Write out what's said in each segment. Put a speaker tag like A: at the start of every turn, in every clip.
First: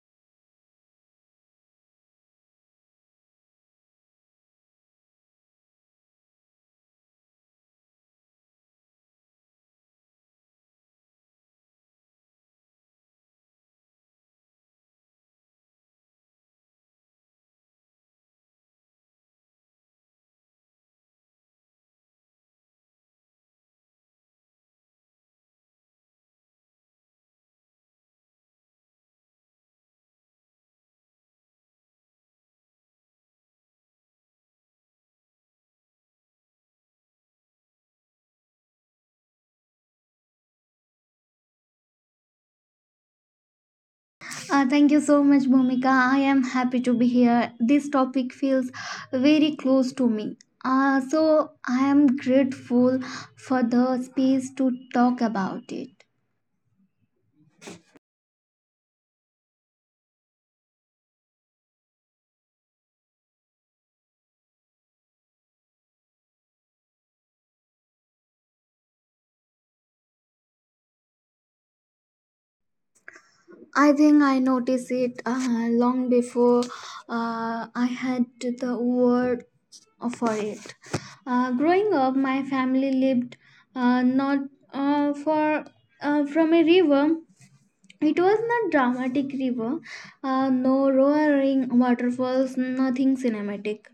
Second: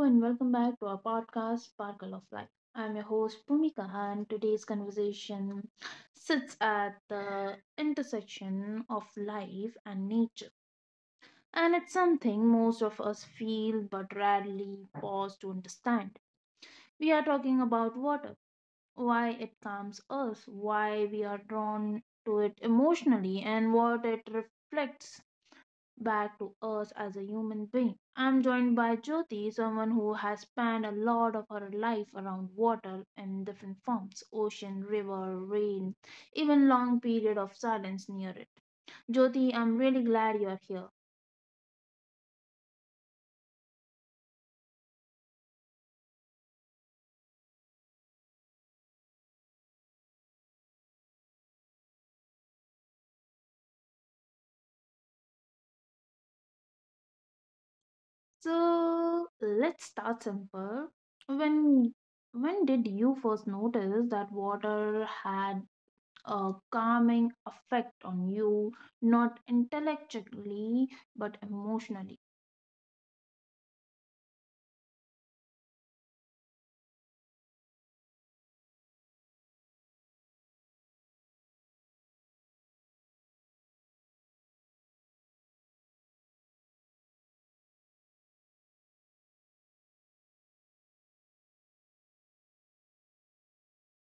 A: and welcome back to our podcast, Sparkle of Life. I'm your host, Bhumika, and today's conversation sits at the intersection of life and nature. And it's something most of us feel but rarely pause to understand. We are talking about water, why it calms us, why we are drawn to it emotionally, and what it reflects back to us as a human being. I'm joined by Jyoti, someone who has spent a lot of her life around water in different forms ocean, river, rain, even long period of silence near it. Jyoti, I'm really glad you're here.
B: Thank you so much, Bhumika. I am happy to be here. This topic feels very close to me. I am grateful for the space to talk about it.
A: So let's start simple. When when did you first notice that water had a calming effect on you, not intellectually but emotionally?
B: I think I noticed it long before I had the word for it. Growing up, my family lived not for from a river. It was not dramatic river, no roaring waterfalls, nothing cinematic.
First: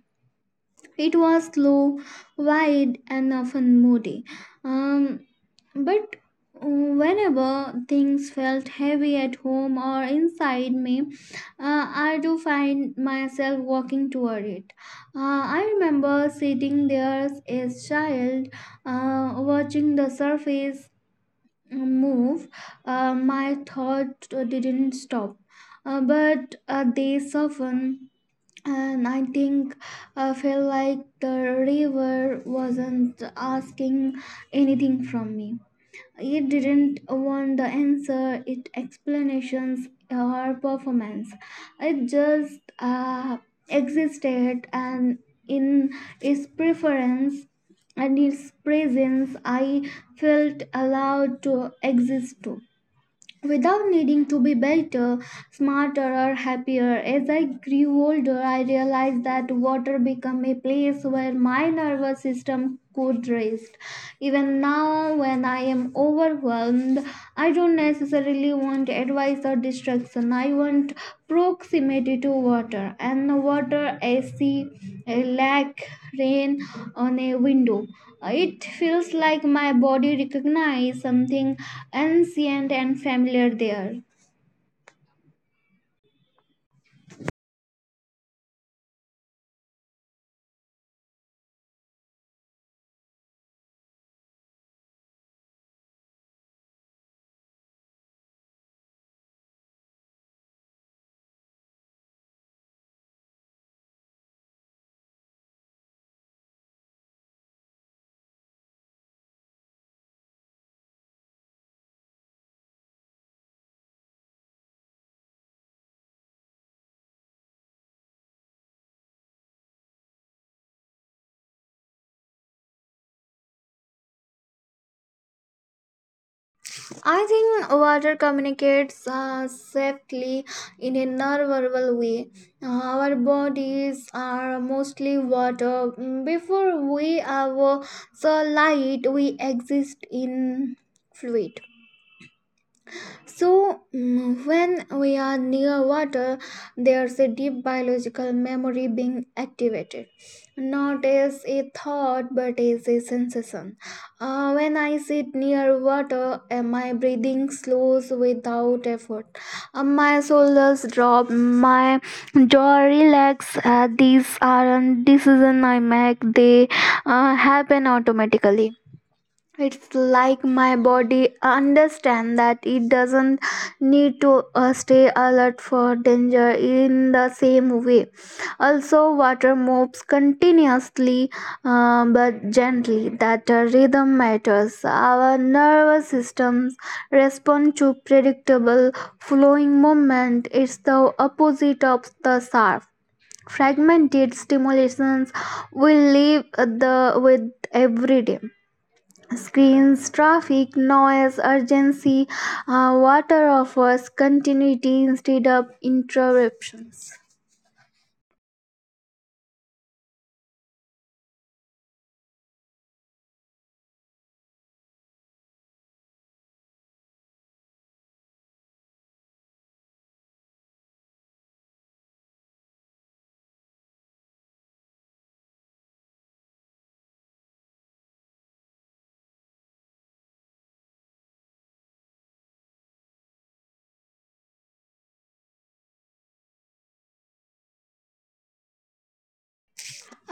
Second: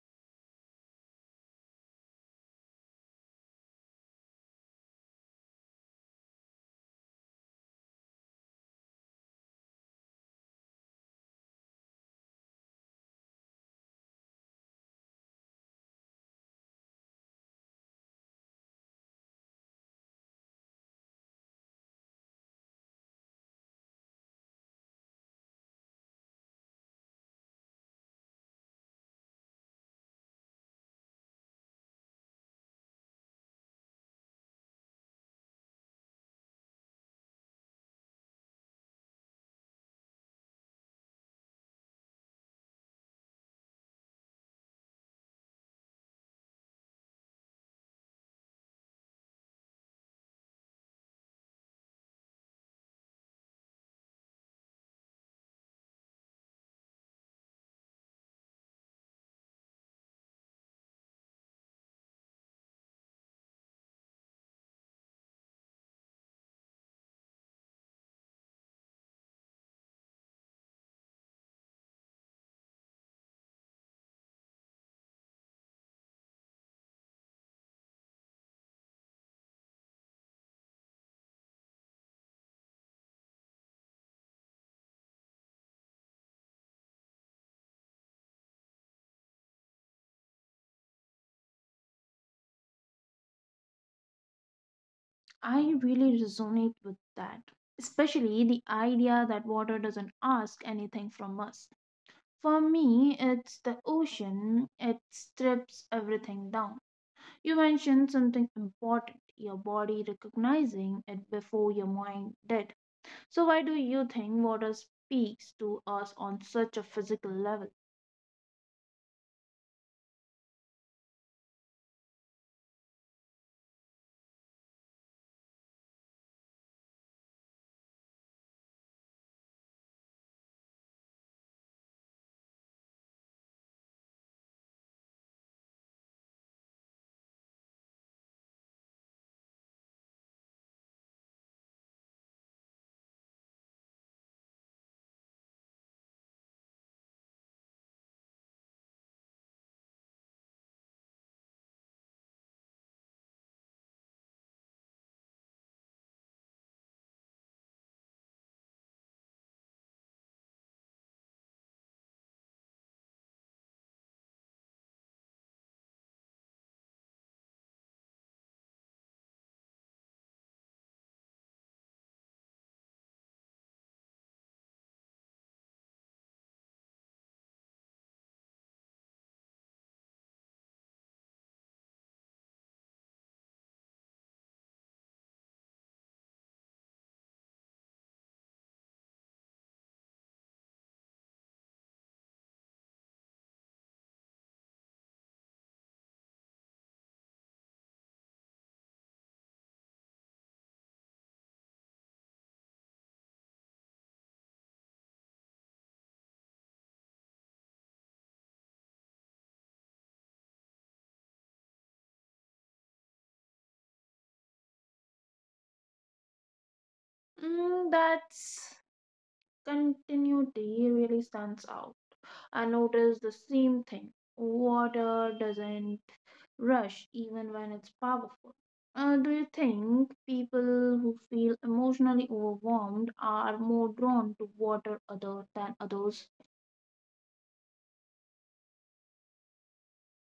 B: It was slow, wide, and often moody. Um, but uh, Whenever things felt heavy at home or inside me, I do find myself walking toward it. I remember sitting there as a child, watching the surface move, my thought didn't stop, but they softened, and I think I felt like the river wasn't asking anything from me. It didn't want the answer, it explanations her performance. It just existed, and in its preference and its presence I felt allowed to exist too, without needing to be better, smarter, or happier. As I grew older, I realized that water became a place where my nervous system could rest. Even now, when I am overwhelmed, I don't necessarily want advice or distraction. I want proximity to water, and water, ac a lake, rain on a window. It feels like my body recognizes something ancient and familiar there.
A: I really resonate with that, especially the idea that water doesn't ask anything from us. For me, it's the ocean, it strips everything down. You mentioned something important, your body recognizing it before your mind did. So, why do you think water speaks to us on such a physical level?
B: I think water communicates safely in a non-verbal way. Our bodies are mostly water. Before we have so light, we exist in fluid. So, when we are near water, there's a deep biological memory being activated. Not as a thought, but as a sensation. When I sit near water, my breathing slows without effort. My shoulders drop, my jaw relax. These aren't decisions I make, they happen automatically. It's like my body understand that it doesn't need to stay alert for danger in the same way. Also, water moves continuously, but gently, that the rhythm matters. Our nervous systems respond to predictable, flowing movement. It's the opposite of the surf, fragmented stimulations we live the with every day: screens, traffic, noise, urgency. Water offers continuity instead of interruptions.
A: Mm, that's continuity really stands out. I notice the same thing. Water doesn't rush even when it's powerful. Do you think people who feel emotionally overwhelmed are more drawn to water other than others?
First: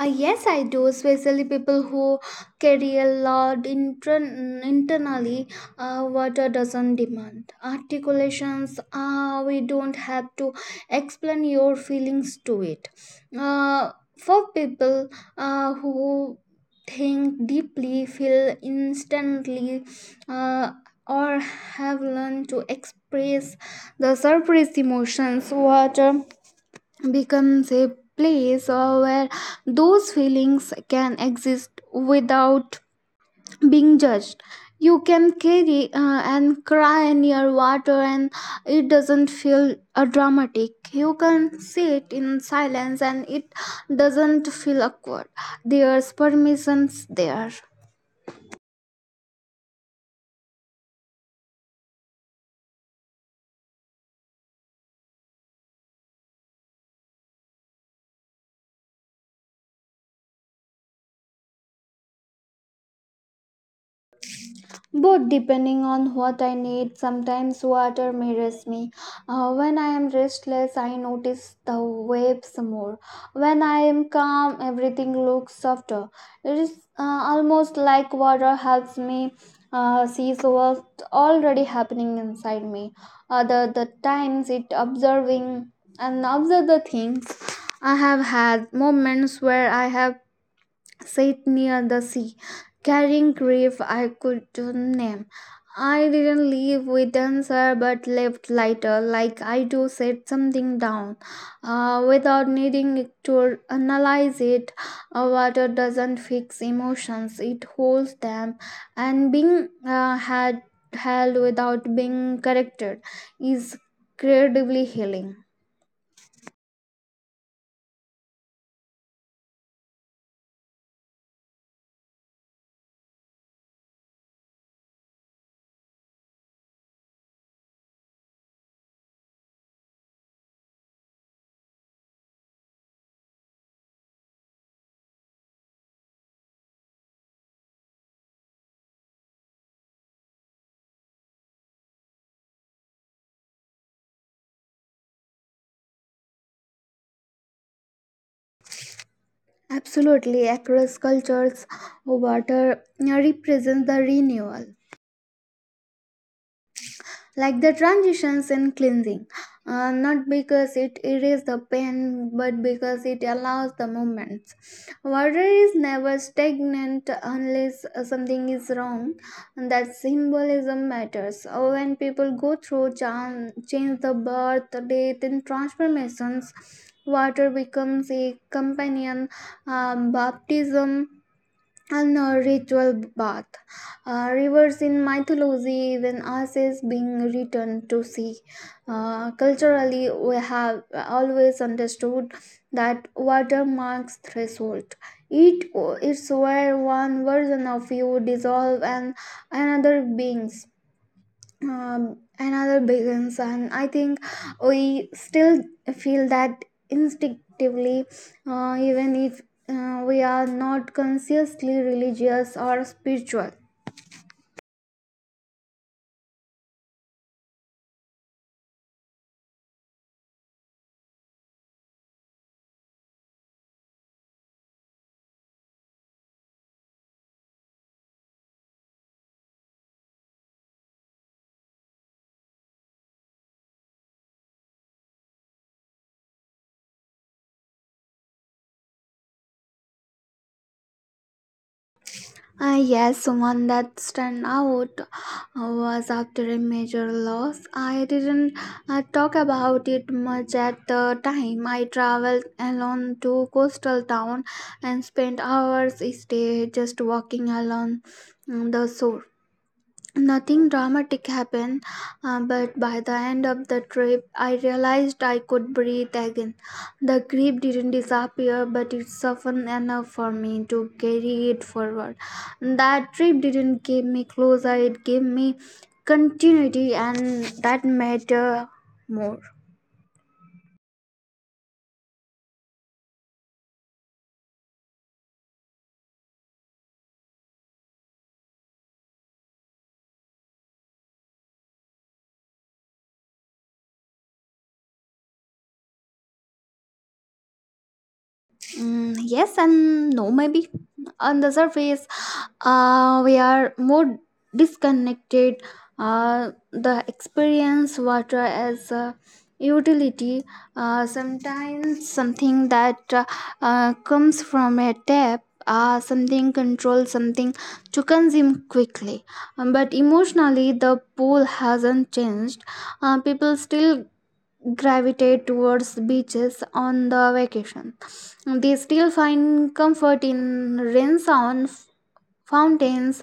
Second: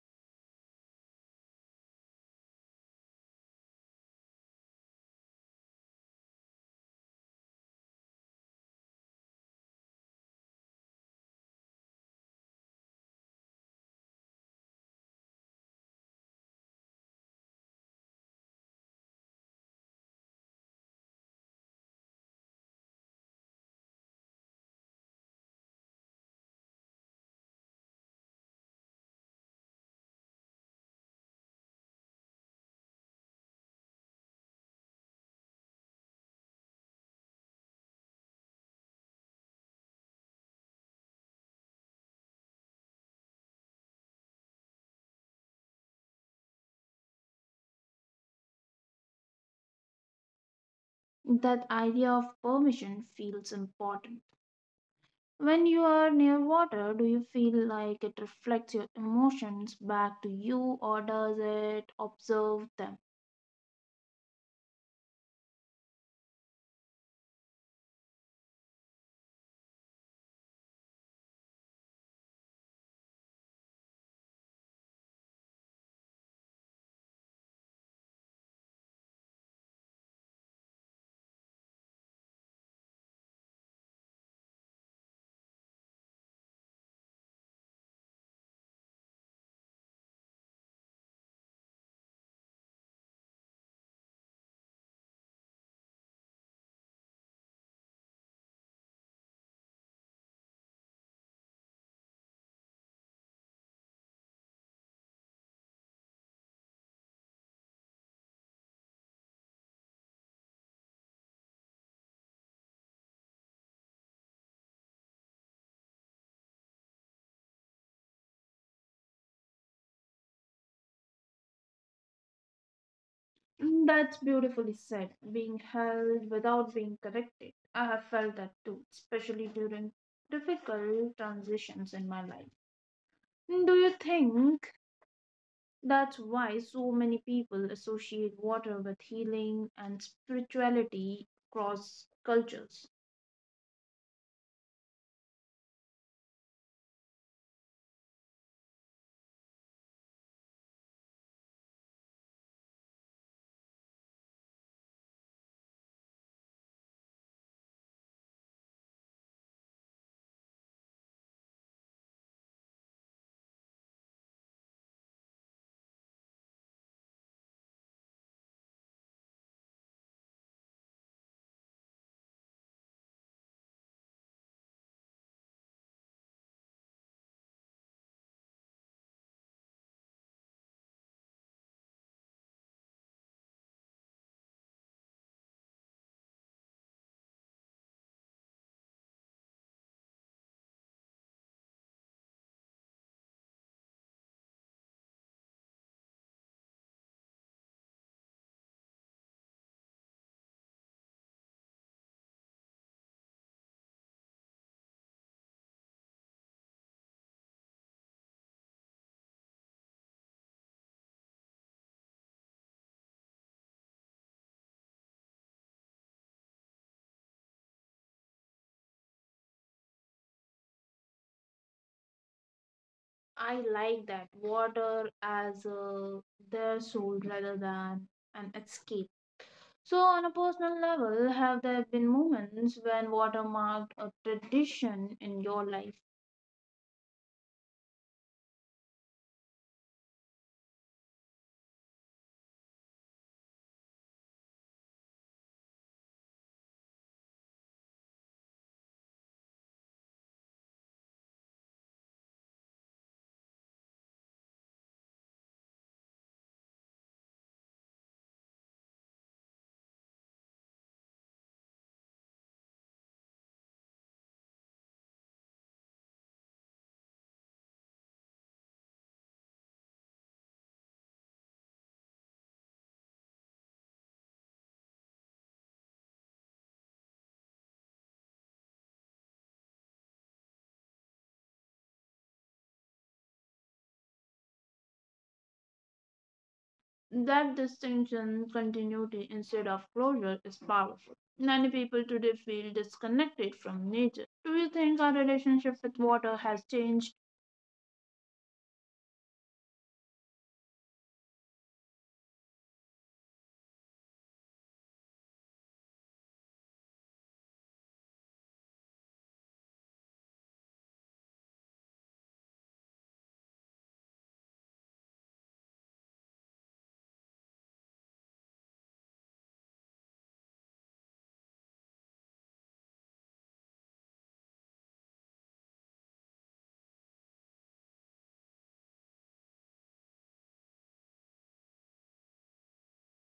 B: Yes, I do, especially people who carry a lot internally. Water doesn't demand. Articulations, we don't have to explain your feelings to it. Uh, for people who think deeply, feel instantly, uh, or have learned to express the surface emotions, water becomes a place where those feelings can exist without being judged. You can carry and cry near water, and it doesn't feel dramatic. You can sit in silence, and it doesn't feel awkward. There's permissions there.
A: That idea of permission feels important. When you are near water, do you feel like it reflects your emotions back to you or does it observe them?
B: Both, depending on what I need. Sometimes water mirrors me. When I am restless, I notice the waves more. When I am calm, everything looks softer. It is almost like water helps me see what's already happening inside me. Other the times it observing and observe the things. I have had moments where I have sit near the sea, carrying grief I could not name. I didn't leave with answer but left lighter, like I do set something down, without needing to analyze it. Water doesn't fix emotions, it holds them, and being had held without being corrected is incredibly healing.
A: Mm, that's beautifully said. Being held without being corrected. I have felt that too, especially during difficult transitions in my life. Mm, do you think that's why so many people associate water with healing and spirituality across cultures?
B: Absolutely. Across cultures, water represents the renewal, like the transitions in cleansing, not because it erases the pain but because it allows the movements. Water is never stagnant unless something is wrong, and that symbolism matters. When people go through change, the birth, death, and transformations, water becomes a companion. Baptism and a ritual bath. Rivers in mythology, even us is being returned to sea. Culturally, we have always understood that water marks threshold. It's where one version of you dissolve and another beings. Another big concern. I think we still feel that instinctively, even if we are not consciously religious or spiritual.
A: I like that water as a, their soul rather than an escape. So, on a personal level, have there been moments when water marked a tradition in your life?
B: Yes, one that stand out was after a major loss. I didn't talk about it much at the time. I traveled alone to coastal town and spent hours each day just walking along the shore. Nothing dramatic happened, but by the end of the trip, I realized I could breathe again. The grief didn't disappear, but it softened enough for me to carry it forward. That trip didn't give me closure, it gave me continuity, and that matter more.
A: That distinction, continuity instead of closure, is powerful. Many people today feel disconnected from nature. Do you think our relationship with water has changed?
B: Yes and no, maybe. On the surface, we are more disconnected. The experience water as a utility, Sometimes something that comes from a tap. Something controlled, something to consume quickly. But emotionally, the pool hasn't changed. People still gravitate towards beaches on the vacation. They still find comfort in rain sound, fountains,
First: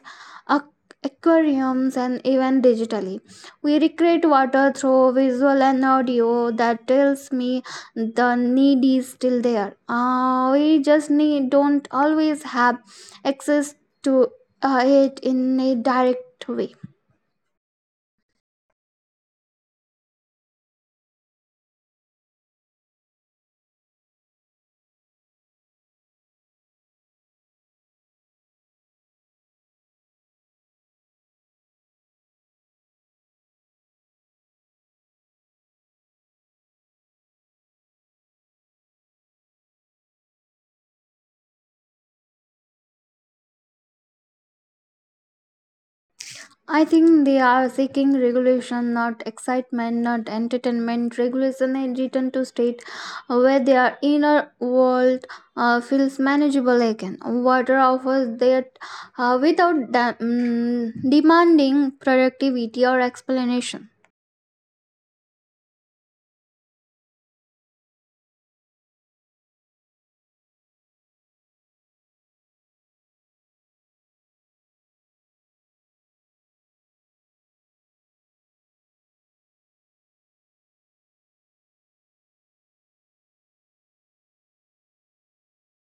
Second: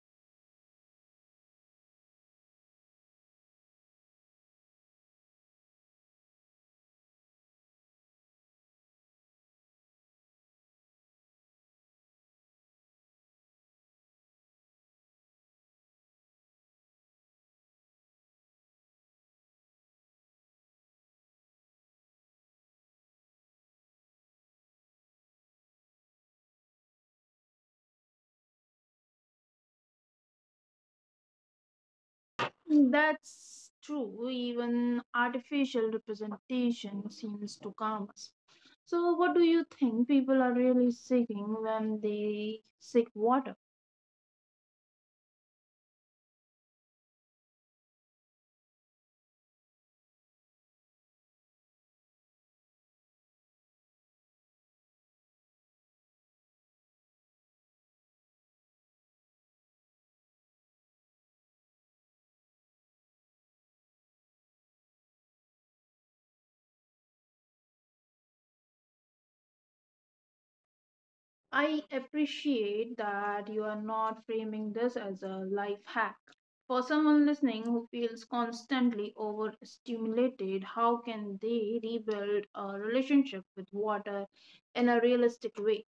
B: ac- aquariums, and even digitally. We recreate water through visual and audio, that tells me the need is still there. We just need don't always have access to it in a direct way.
A: That's true. Even artificial representation seems to calm us. So, what do you think people are really seeking when they seek water?
B: I think they are seeking regulation, not excitement, not entertainment. Regulation and return to state where their inner world feels manageable again. Water offers that without demanding productivity or explanation.
A: I appreciate that you are not framing this as a life hack. For someone listening who feels constantly overstimulated, how can they rebuild a relationship with water in a realistic way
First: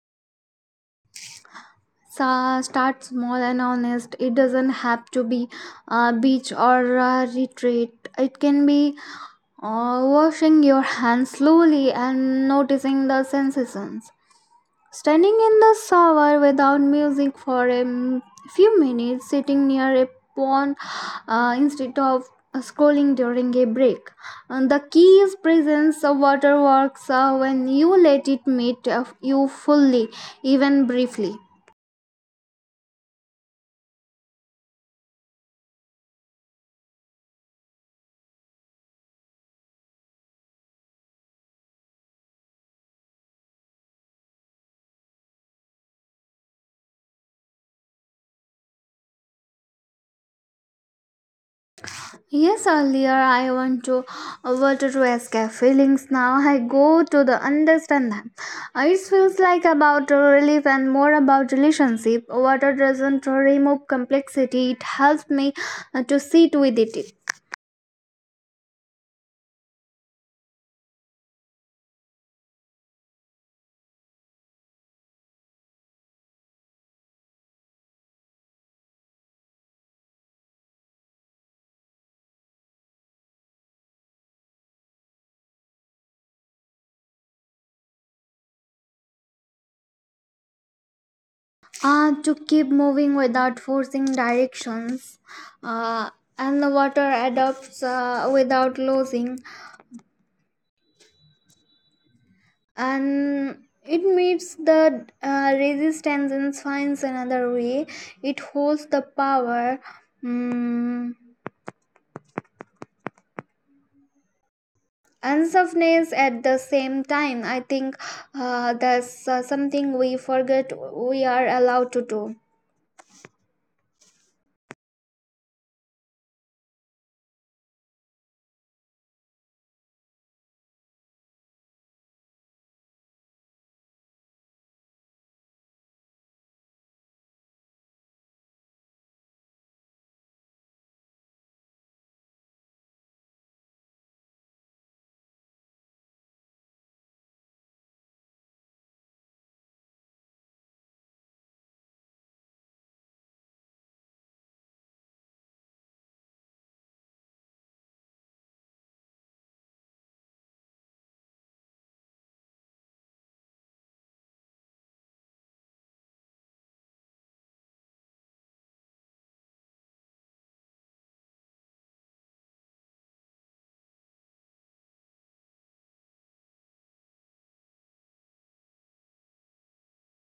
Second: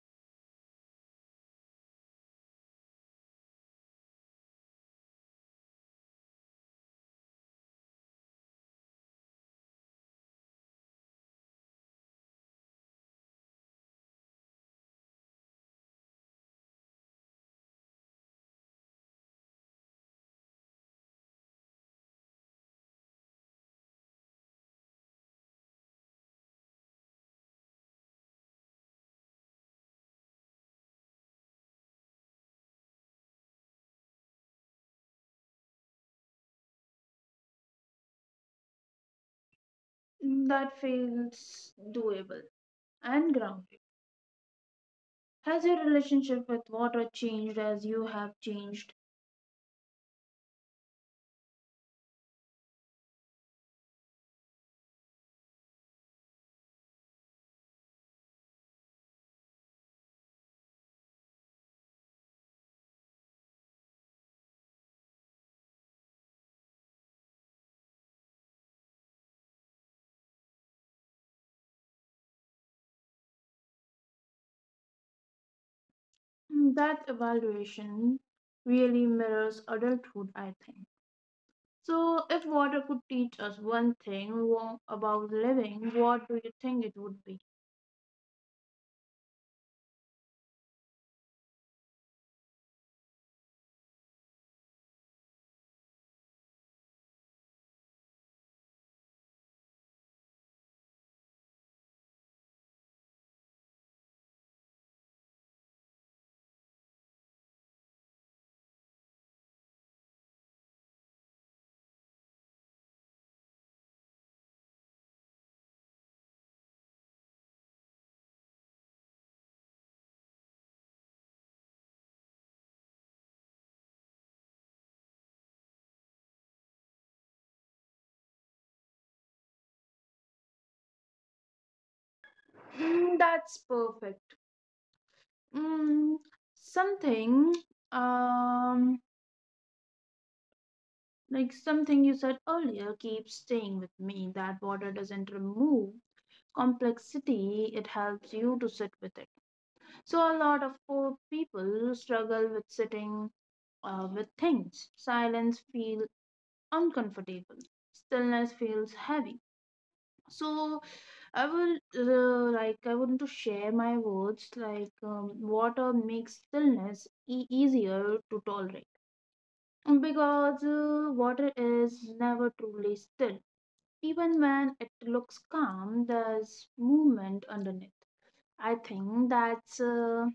B: So start small and honest. It doesn't have to be a beach or a retreat. It can be washing your hands slowly and noticing the sensations. Standing in the shower without music for a few minutes, sitting near a pond instead of scrolling during a break. And the key is presence of water works when you let it meet you fully, even briefly.
A: that feels doable and grounded? Has your relationship with water changed as you have changed?
B: Yes, earlier I wanted to escape feelings. Now I go to the understand them. It feels like about relief and more about relationship. Water doesn't remove complexity. It helps me to sit with it,
A: Hmm, that evaluation really mirrors adulthood, I think. So, if water could teach us one thing about living, what do you think it would be?
B: to keep moving without forcing directions, uh, and the water adapts without losing, and it meets the resistance and finds another way. It holds the power, mm, and softness at the same time. I think that's something we forget we are allowed to do.
A: Mm, that's perfect. Mm, something, um, like something you said earlier, keeps staying with me that water doesn't remove complexity, it helps you to sit with it. So, a lot of poor people struggle with sitting with things. Silence feels uncomfortable, stillness feels heavy. So I will like I want to share my words like water makes stillness easier to tolerate because water is never truly still. Even when it looks calm, there's movement underneath. I think that's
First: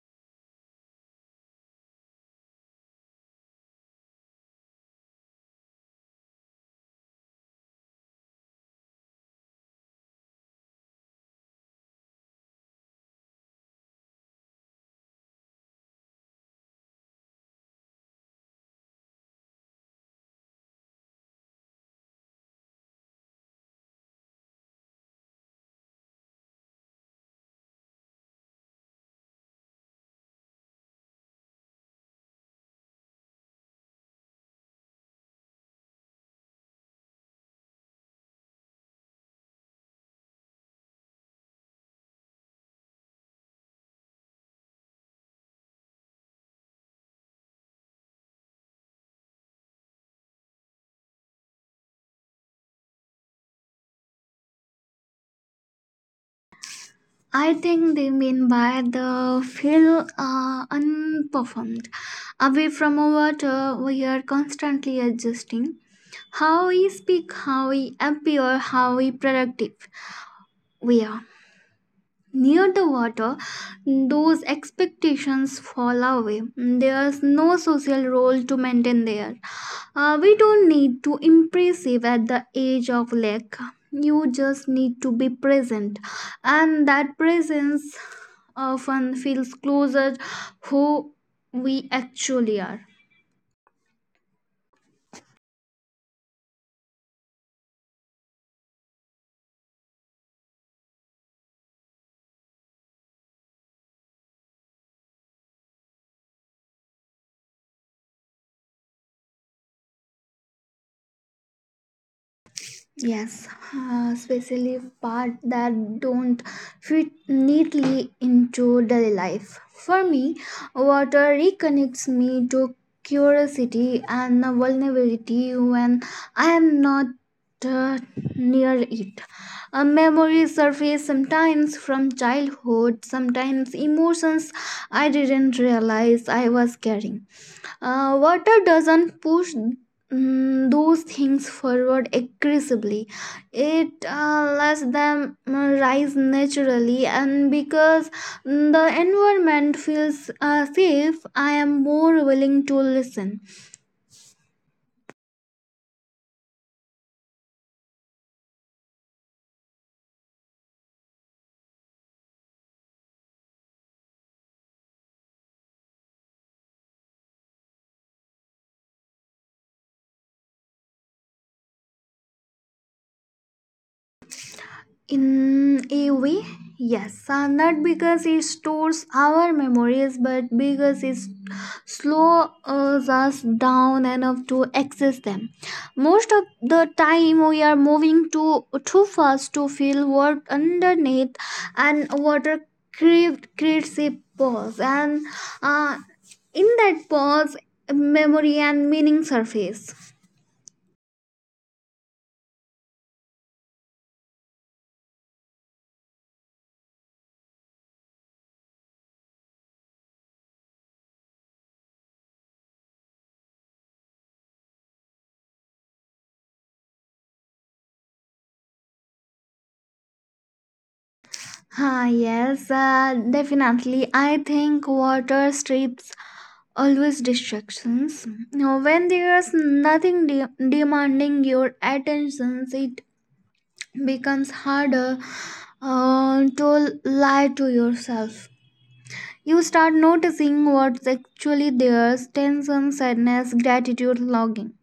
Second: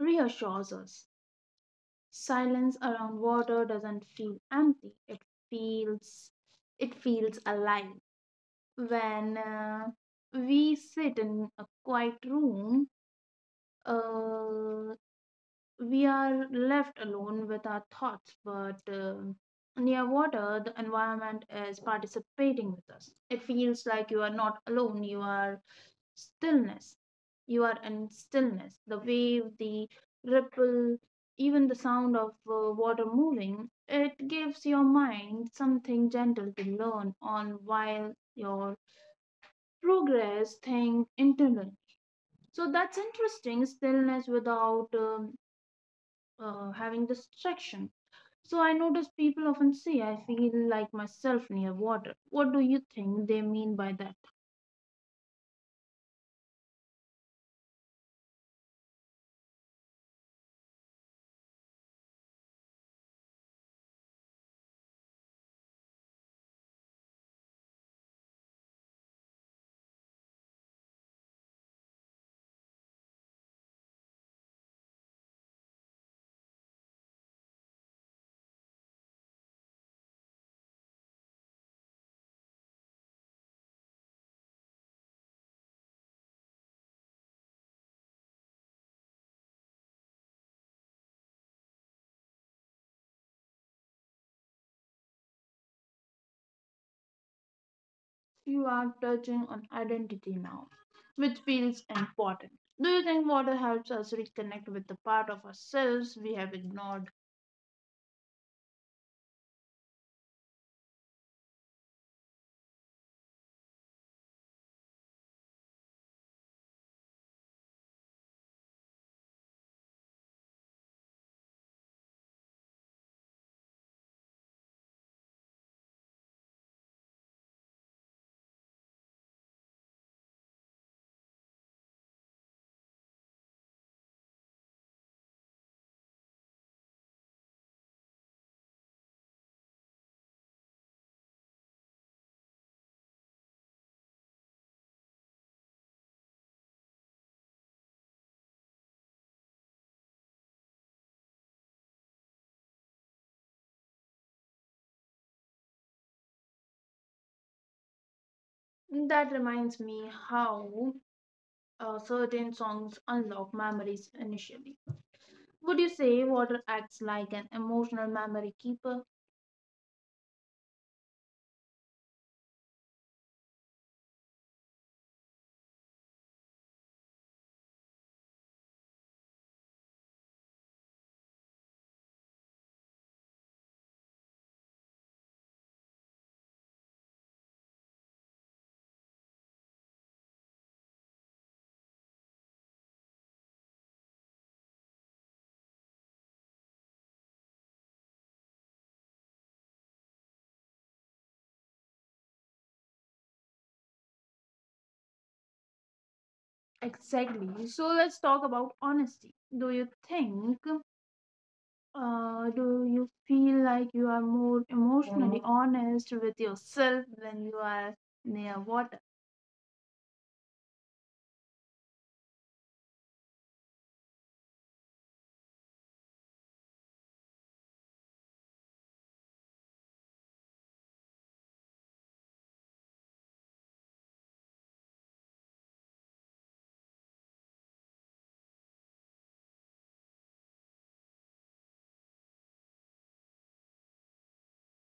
A: reassures us. Silence around water doesn't feel empty. It feels feels alive. When we sit in a quiet room, uh, we are left alone with our thoughts, but near water, the environment is participating with us. It feels like you are not alone, stillness. You are in stillness. The wave, the ripple, even the sound of water moving, it gives your mind something gentle to learn on while your progress thing internally. So that's interesting, stillness without having distraction. So I notice people often say, I feel like myself near water. What do you think they mean by that?
B: I think they mean by the feel unperformed. Away from water, we are constantly adjusting how we speak, how we appear, how we productive we are. Near the water, those expectations fall away. There's no social role to maintain there. We don't need to impressive at the edge of lake. You just need to be present, and that presence often feels closer who we actually are.
A: You are touching on identity now, which feels important. Do you think water helps us reconnect with the part of ourselves we have ignored?
B: Yes, especially part that don't fit neatly into daily life. For me, water reconnects me to curiosity and vulnerability. When I am not uh, near it, a memory surface sometimes from childhood, sometimes emotions I didn't realize I was carrying. Water doesn't push those things forward aggressively. It lets them rise naturally, and because the environment feels safe, I am more willing to listen.
A: That reminds me how certain songs unlock memories initially. Would you say water acts like an emotional memory keeper?
B: In a way, yes. Not because it stores our memories, but because it slows us down enough to access them. Most of the time, we are moving too fast to feel what underneath, and water craved creates a pause, and uh, in that pause, memory and meaning surface.
A: Exactly. So let's talk about honesty. Do you feel like you are more emotionally honest with yourself when you are near water?
B: Ah, yes, definitely. I think water strips always distractions. Now when there's nothing demanding your attention, it becomes harder to lie to yourself. You start noticing what's actually there: tension, sadness, gratitude, longing.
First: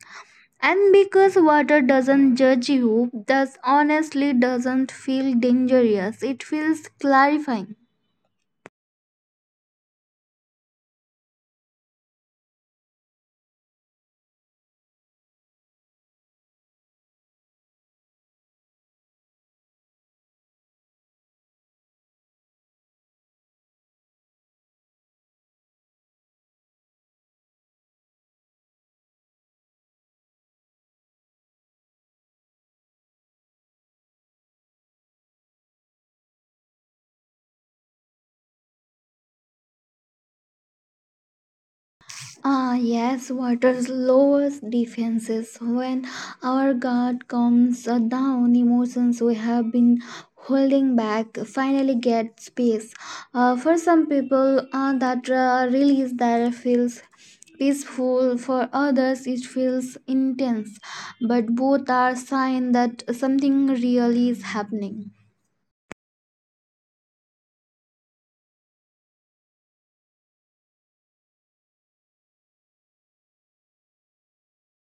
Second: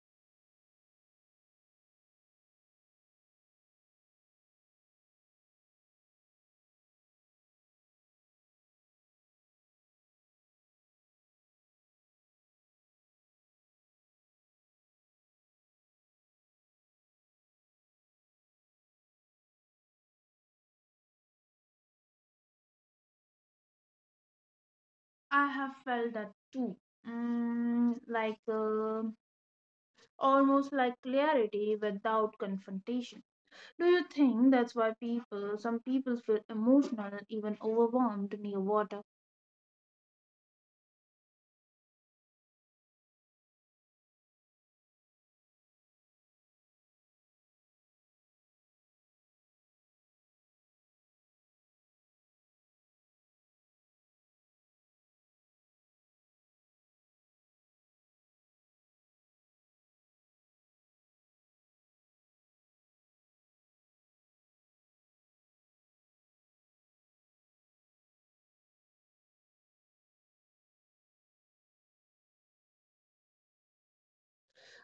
B: And because water doesn't judge you, thus honestly doesn't feel dangerous, it feels clarifying.
A: I have felt that too. Mm, almost like clarity without confrontation. Do you think that's why some people feel emotional, even overwhelmed near water?
B: Ah, yes, water's lowest defenses. When our guard comes down, emotions we have been holding back finally get space. For some people, that release that feels peaceful. For others, it feels intense. But both are sign that something really is happening.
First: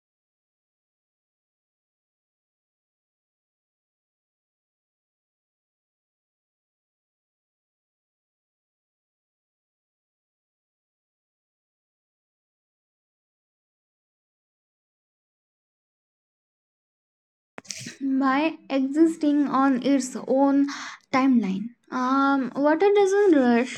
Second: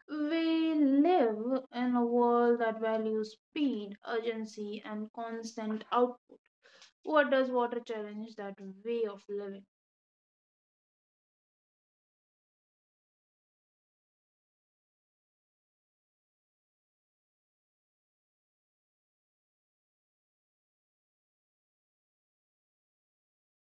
A: We live in a world that values speed, urgency, and constant output. What does water challenge that way of living?
B: By existing on its own timeline. Water doesn't rush,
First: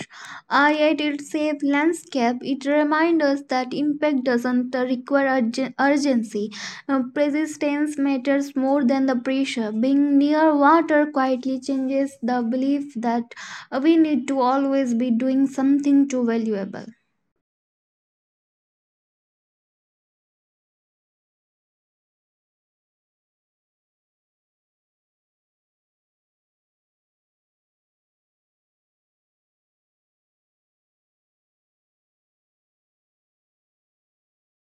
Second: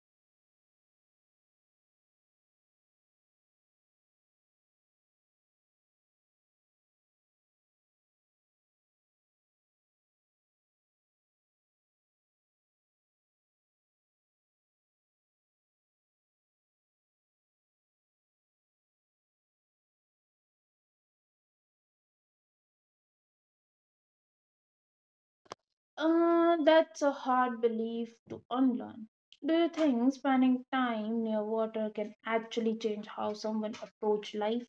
B: yet it saves landscape. It reminds us that impact doesn't require urgency. Persistence matters more than the pressure. Being near water quietly changes the belief that we need to always be doing something too valuable.
A: That's a hard belief to unlearn. Do you think spending time near water can actually change how someone approaches life?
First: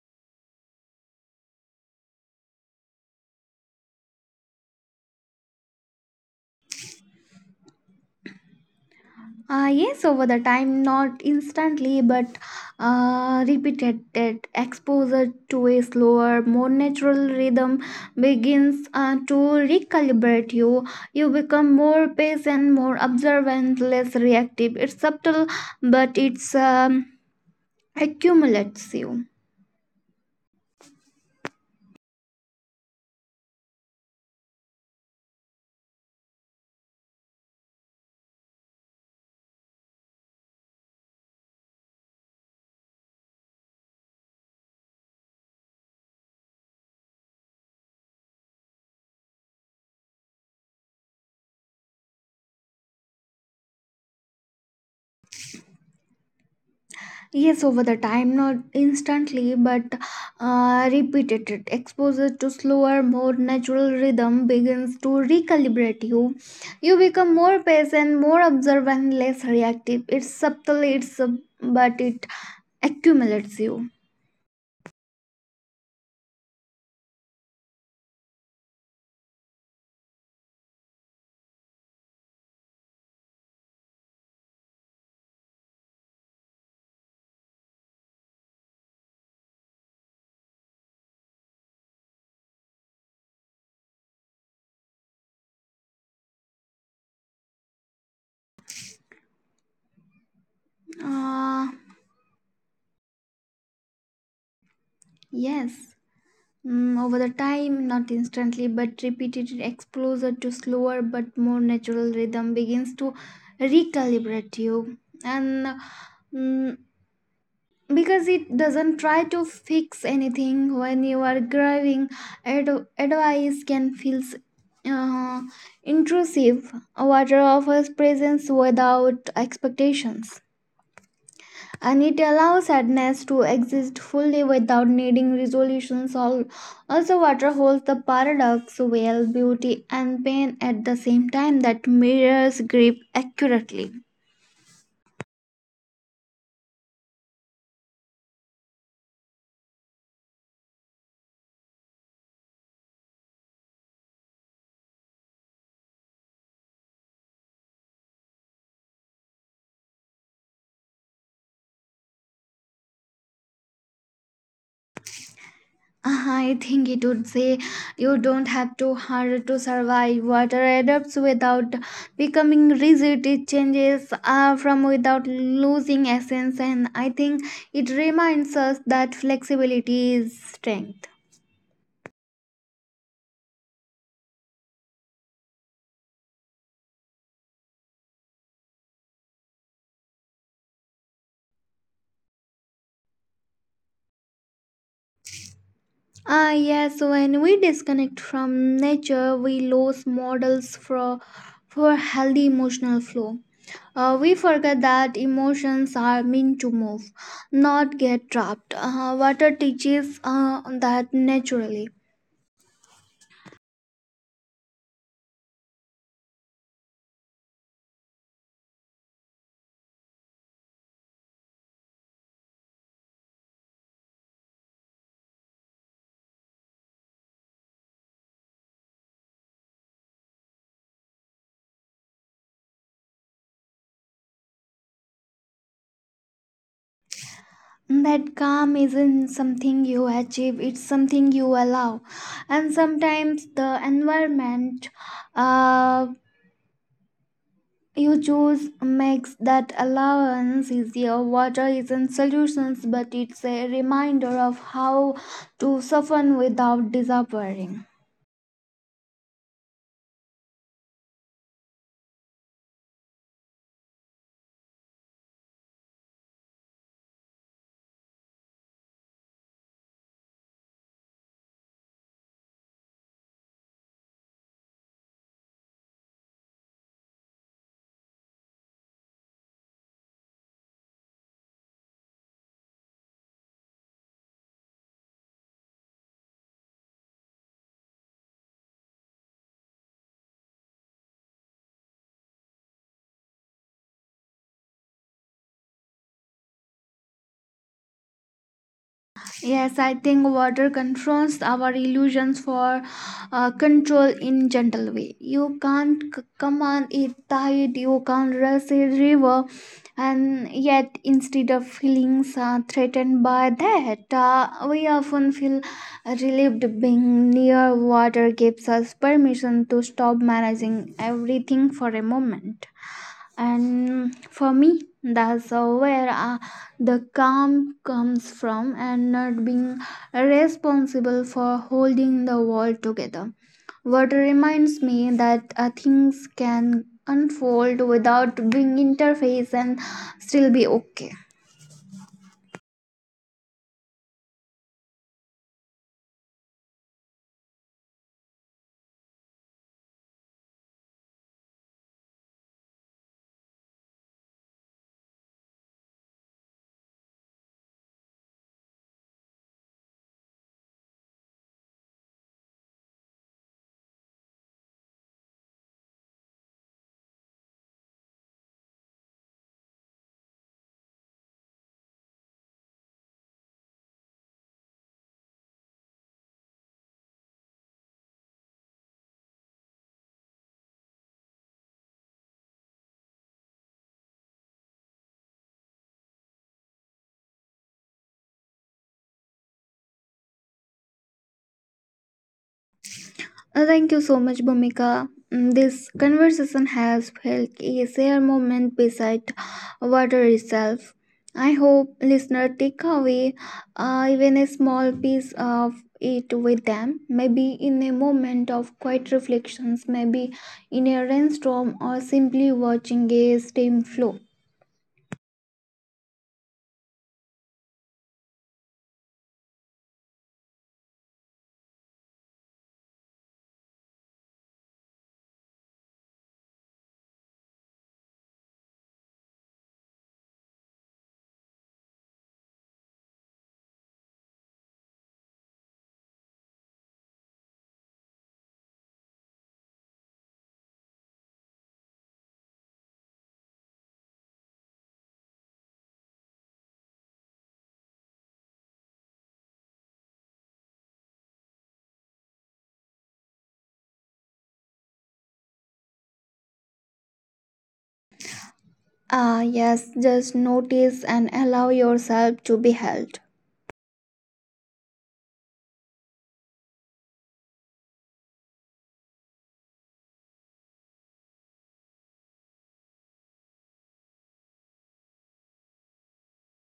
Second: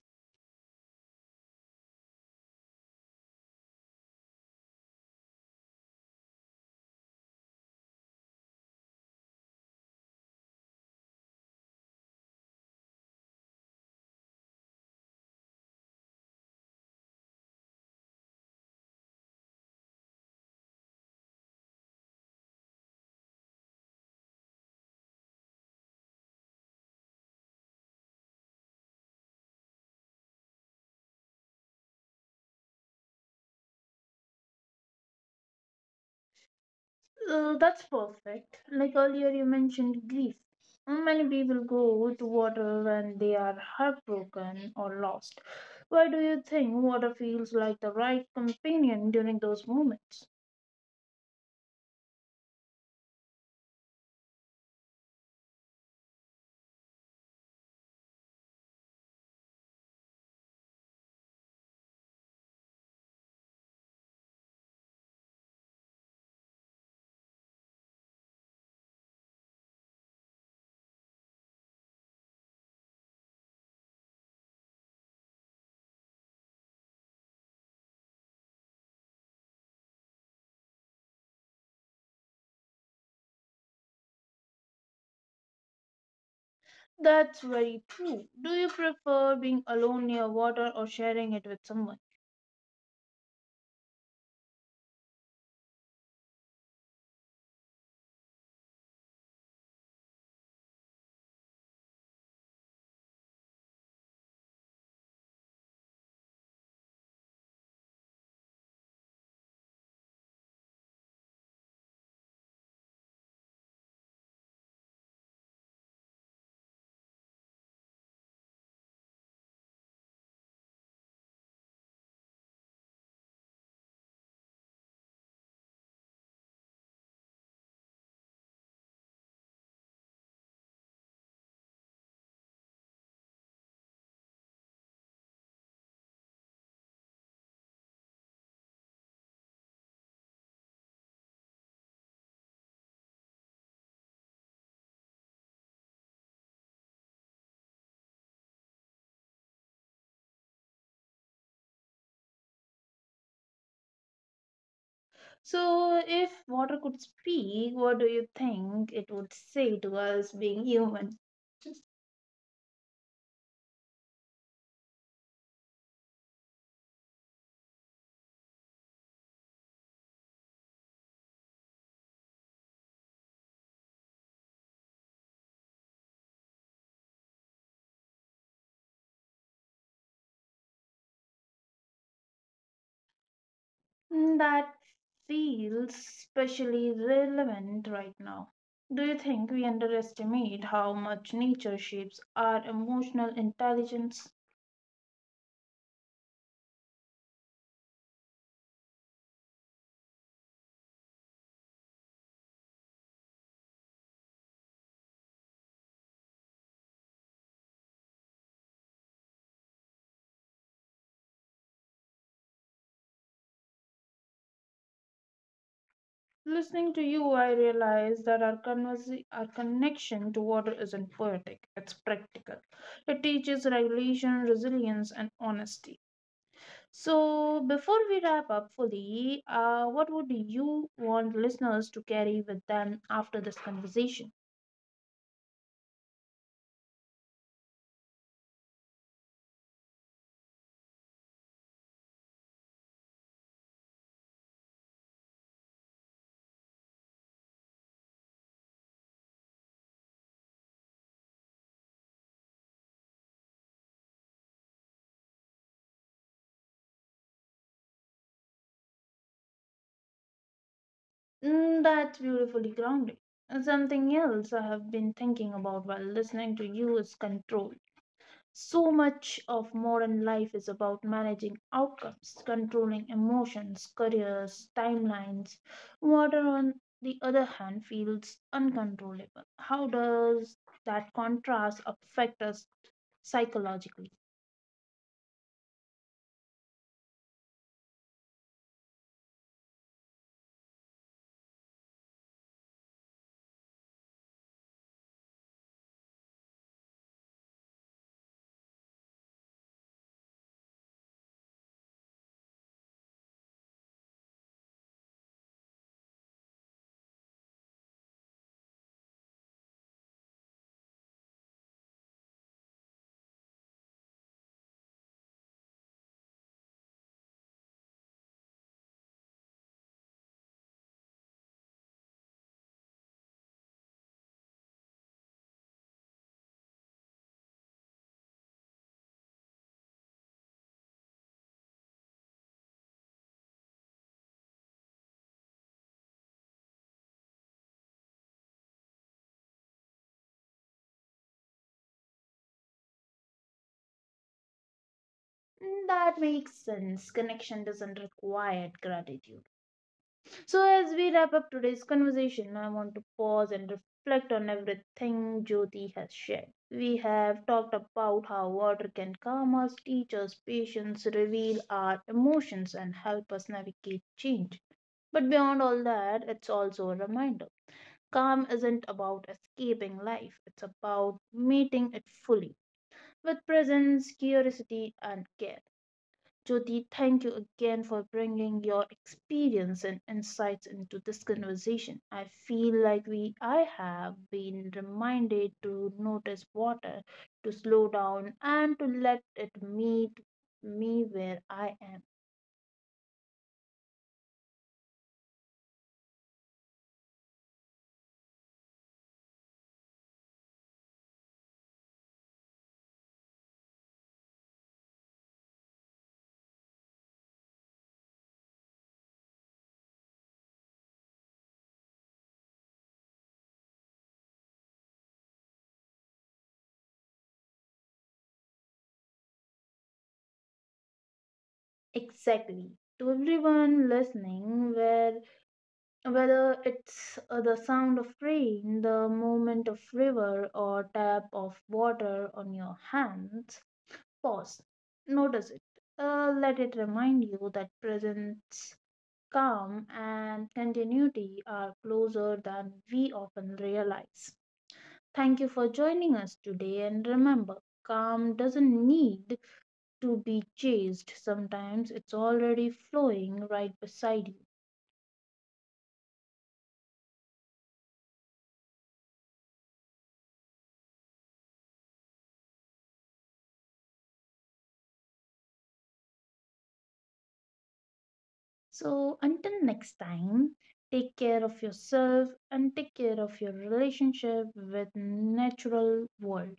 B: Yes, over the time, not instantly, but repeated that exposure to a slower, more natural rhythm begins to recalibrate you. You become more patient, more observant, less reactive. It's subtle, but it's accumulates you.
A: That's perfect. Like earlier, you mentioned grief. Mm, many people go to water when they are heartbroken or lost. Why do you think water feels like the right companion during those moments?
B: Yes, over the time, not instantly, but repeated it. Exposure to slower, more natural rhythm begins to recalibrate you. You become more patient, more observant, less reactive. It's subtle, but it accumulates you.
A: That's very true. Do you prefer being alone near water or sharing it with someone?
B: Uh, yes. Over the time, not instantly, but repeated exposure to slower but more natural rhythm begins to recalibrate you. And mm, because it doesn't try to fix anything when you are grieving, advice can feel uh, intrusive. Water offers presence without expectations, and it allows sadness to exist fully without needing resolutions. Also, water holds the paradox well, beauty and pain at the same time, that mirrors grief accurately.
A: So, if water could speak, what do you think it would say to us being human?
B: Uh-huh, I think it would say you don't have to hard to survive. Water adapts without becoming rigid. It changes from without losing essence, and I think it reminds us that flexibility is strength.
A: Mm, that feels especially relevant right now. Do you think we underestimate how much nature shapes our emotional intelligence?
B: Ah, yes, when we disconnect from nature, we lose models for healthy emotional flow. We forget that emotions are meant to move, not get trapped. Water teaches that naturally.
A: Listening to you, I realize that our connection to water isn't poetic, it's practical. It teaches regulation, resilience, and honesty. So, before we wrap up fully, what would you want listeners to carry with them after this conversation?
B: That calm isn't something you achieve, it's something you allow. And sometimes the environment uh, you choose makes that allowance easier. Water isn't solutions, but it's a reminder of how to soften without disappearing.
A: Mm, that's beautifully grounding. And something else I have been thinking about while listening to you is control. So much of modern life is about managing outcomes, controlling emotions, careers, timelines. Water, on the other hand, feels uncontrollable. How does that contrast affect us psychologically?
B: Yes, I think water confronts our illusions for control in gentle way. You can't command it tide, you can't rush a river, and yet instead of feeling threatened by that, we often feel relieved. Being near water gives us permission to stop managing everything for a moment, and for me that's where the calm comes from, and not being responsible for holding the world together. Water reminds me that things can unfold without being interface and still be okay.
A: Mm, that makes sense. Connection doesn't require gratitude. So, as we wrap up today's conversation, I want to pause and reflect on everything Jyoti has shared. We have talked about how water can calm us, teach us patience, reveal our emotions, and help us navigate change. But beyond all that, it's also a reminder calm isn't about escaping life, it's about meeting it fully with presence, curiosity, and care. Jyoti, thank you again for bringing your experience and insights into this conversation. I feel like we I have been reminded to notice water, to slow down and to let it meet me where I am.
B: Thank you so much, Bhumika. This conversation has felt a shared moment beside water itself. I hope listeners take away even a small piece of it with them, maybe in a moment of quiet reflections, maybe in a rainstorm, or simply watching a stream flow.
A: Exactly. To everyone listening, where whether it's the sound of rain, the movement of river or tap of water on your hands, pause. Notice it. Let it remind you that presence, calm, and continuity are closer than we often realize. Thank you for joining us today, and remember, calm doesn't need to be chased. Sometimes it's already flowing right beside you.
B: Ah, yes, just notice and allow yourself to be held.
A: So, until next time, take care of yourself and take care of your relationship with natural world.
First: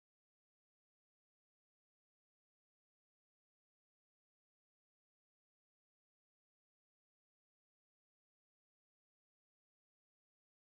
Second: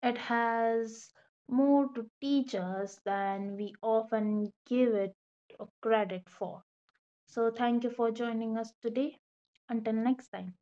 A: It has more to teach us than we often give it credit for. So, thank you for joining us today. Until next time.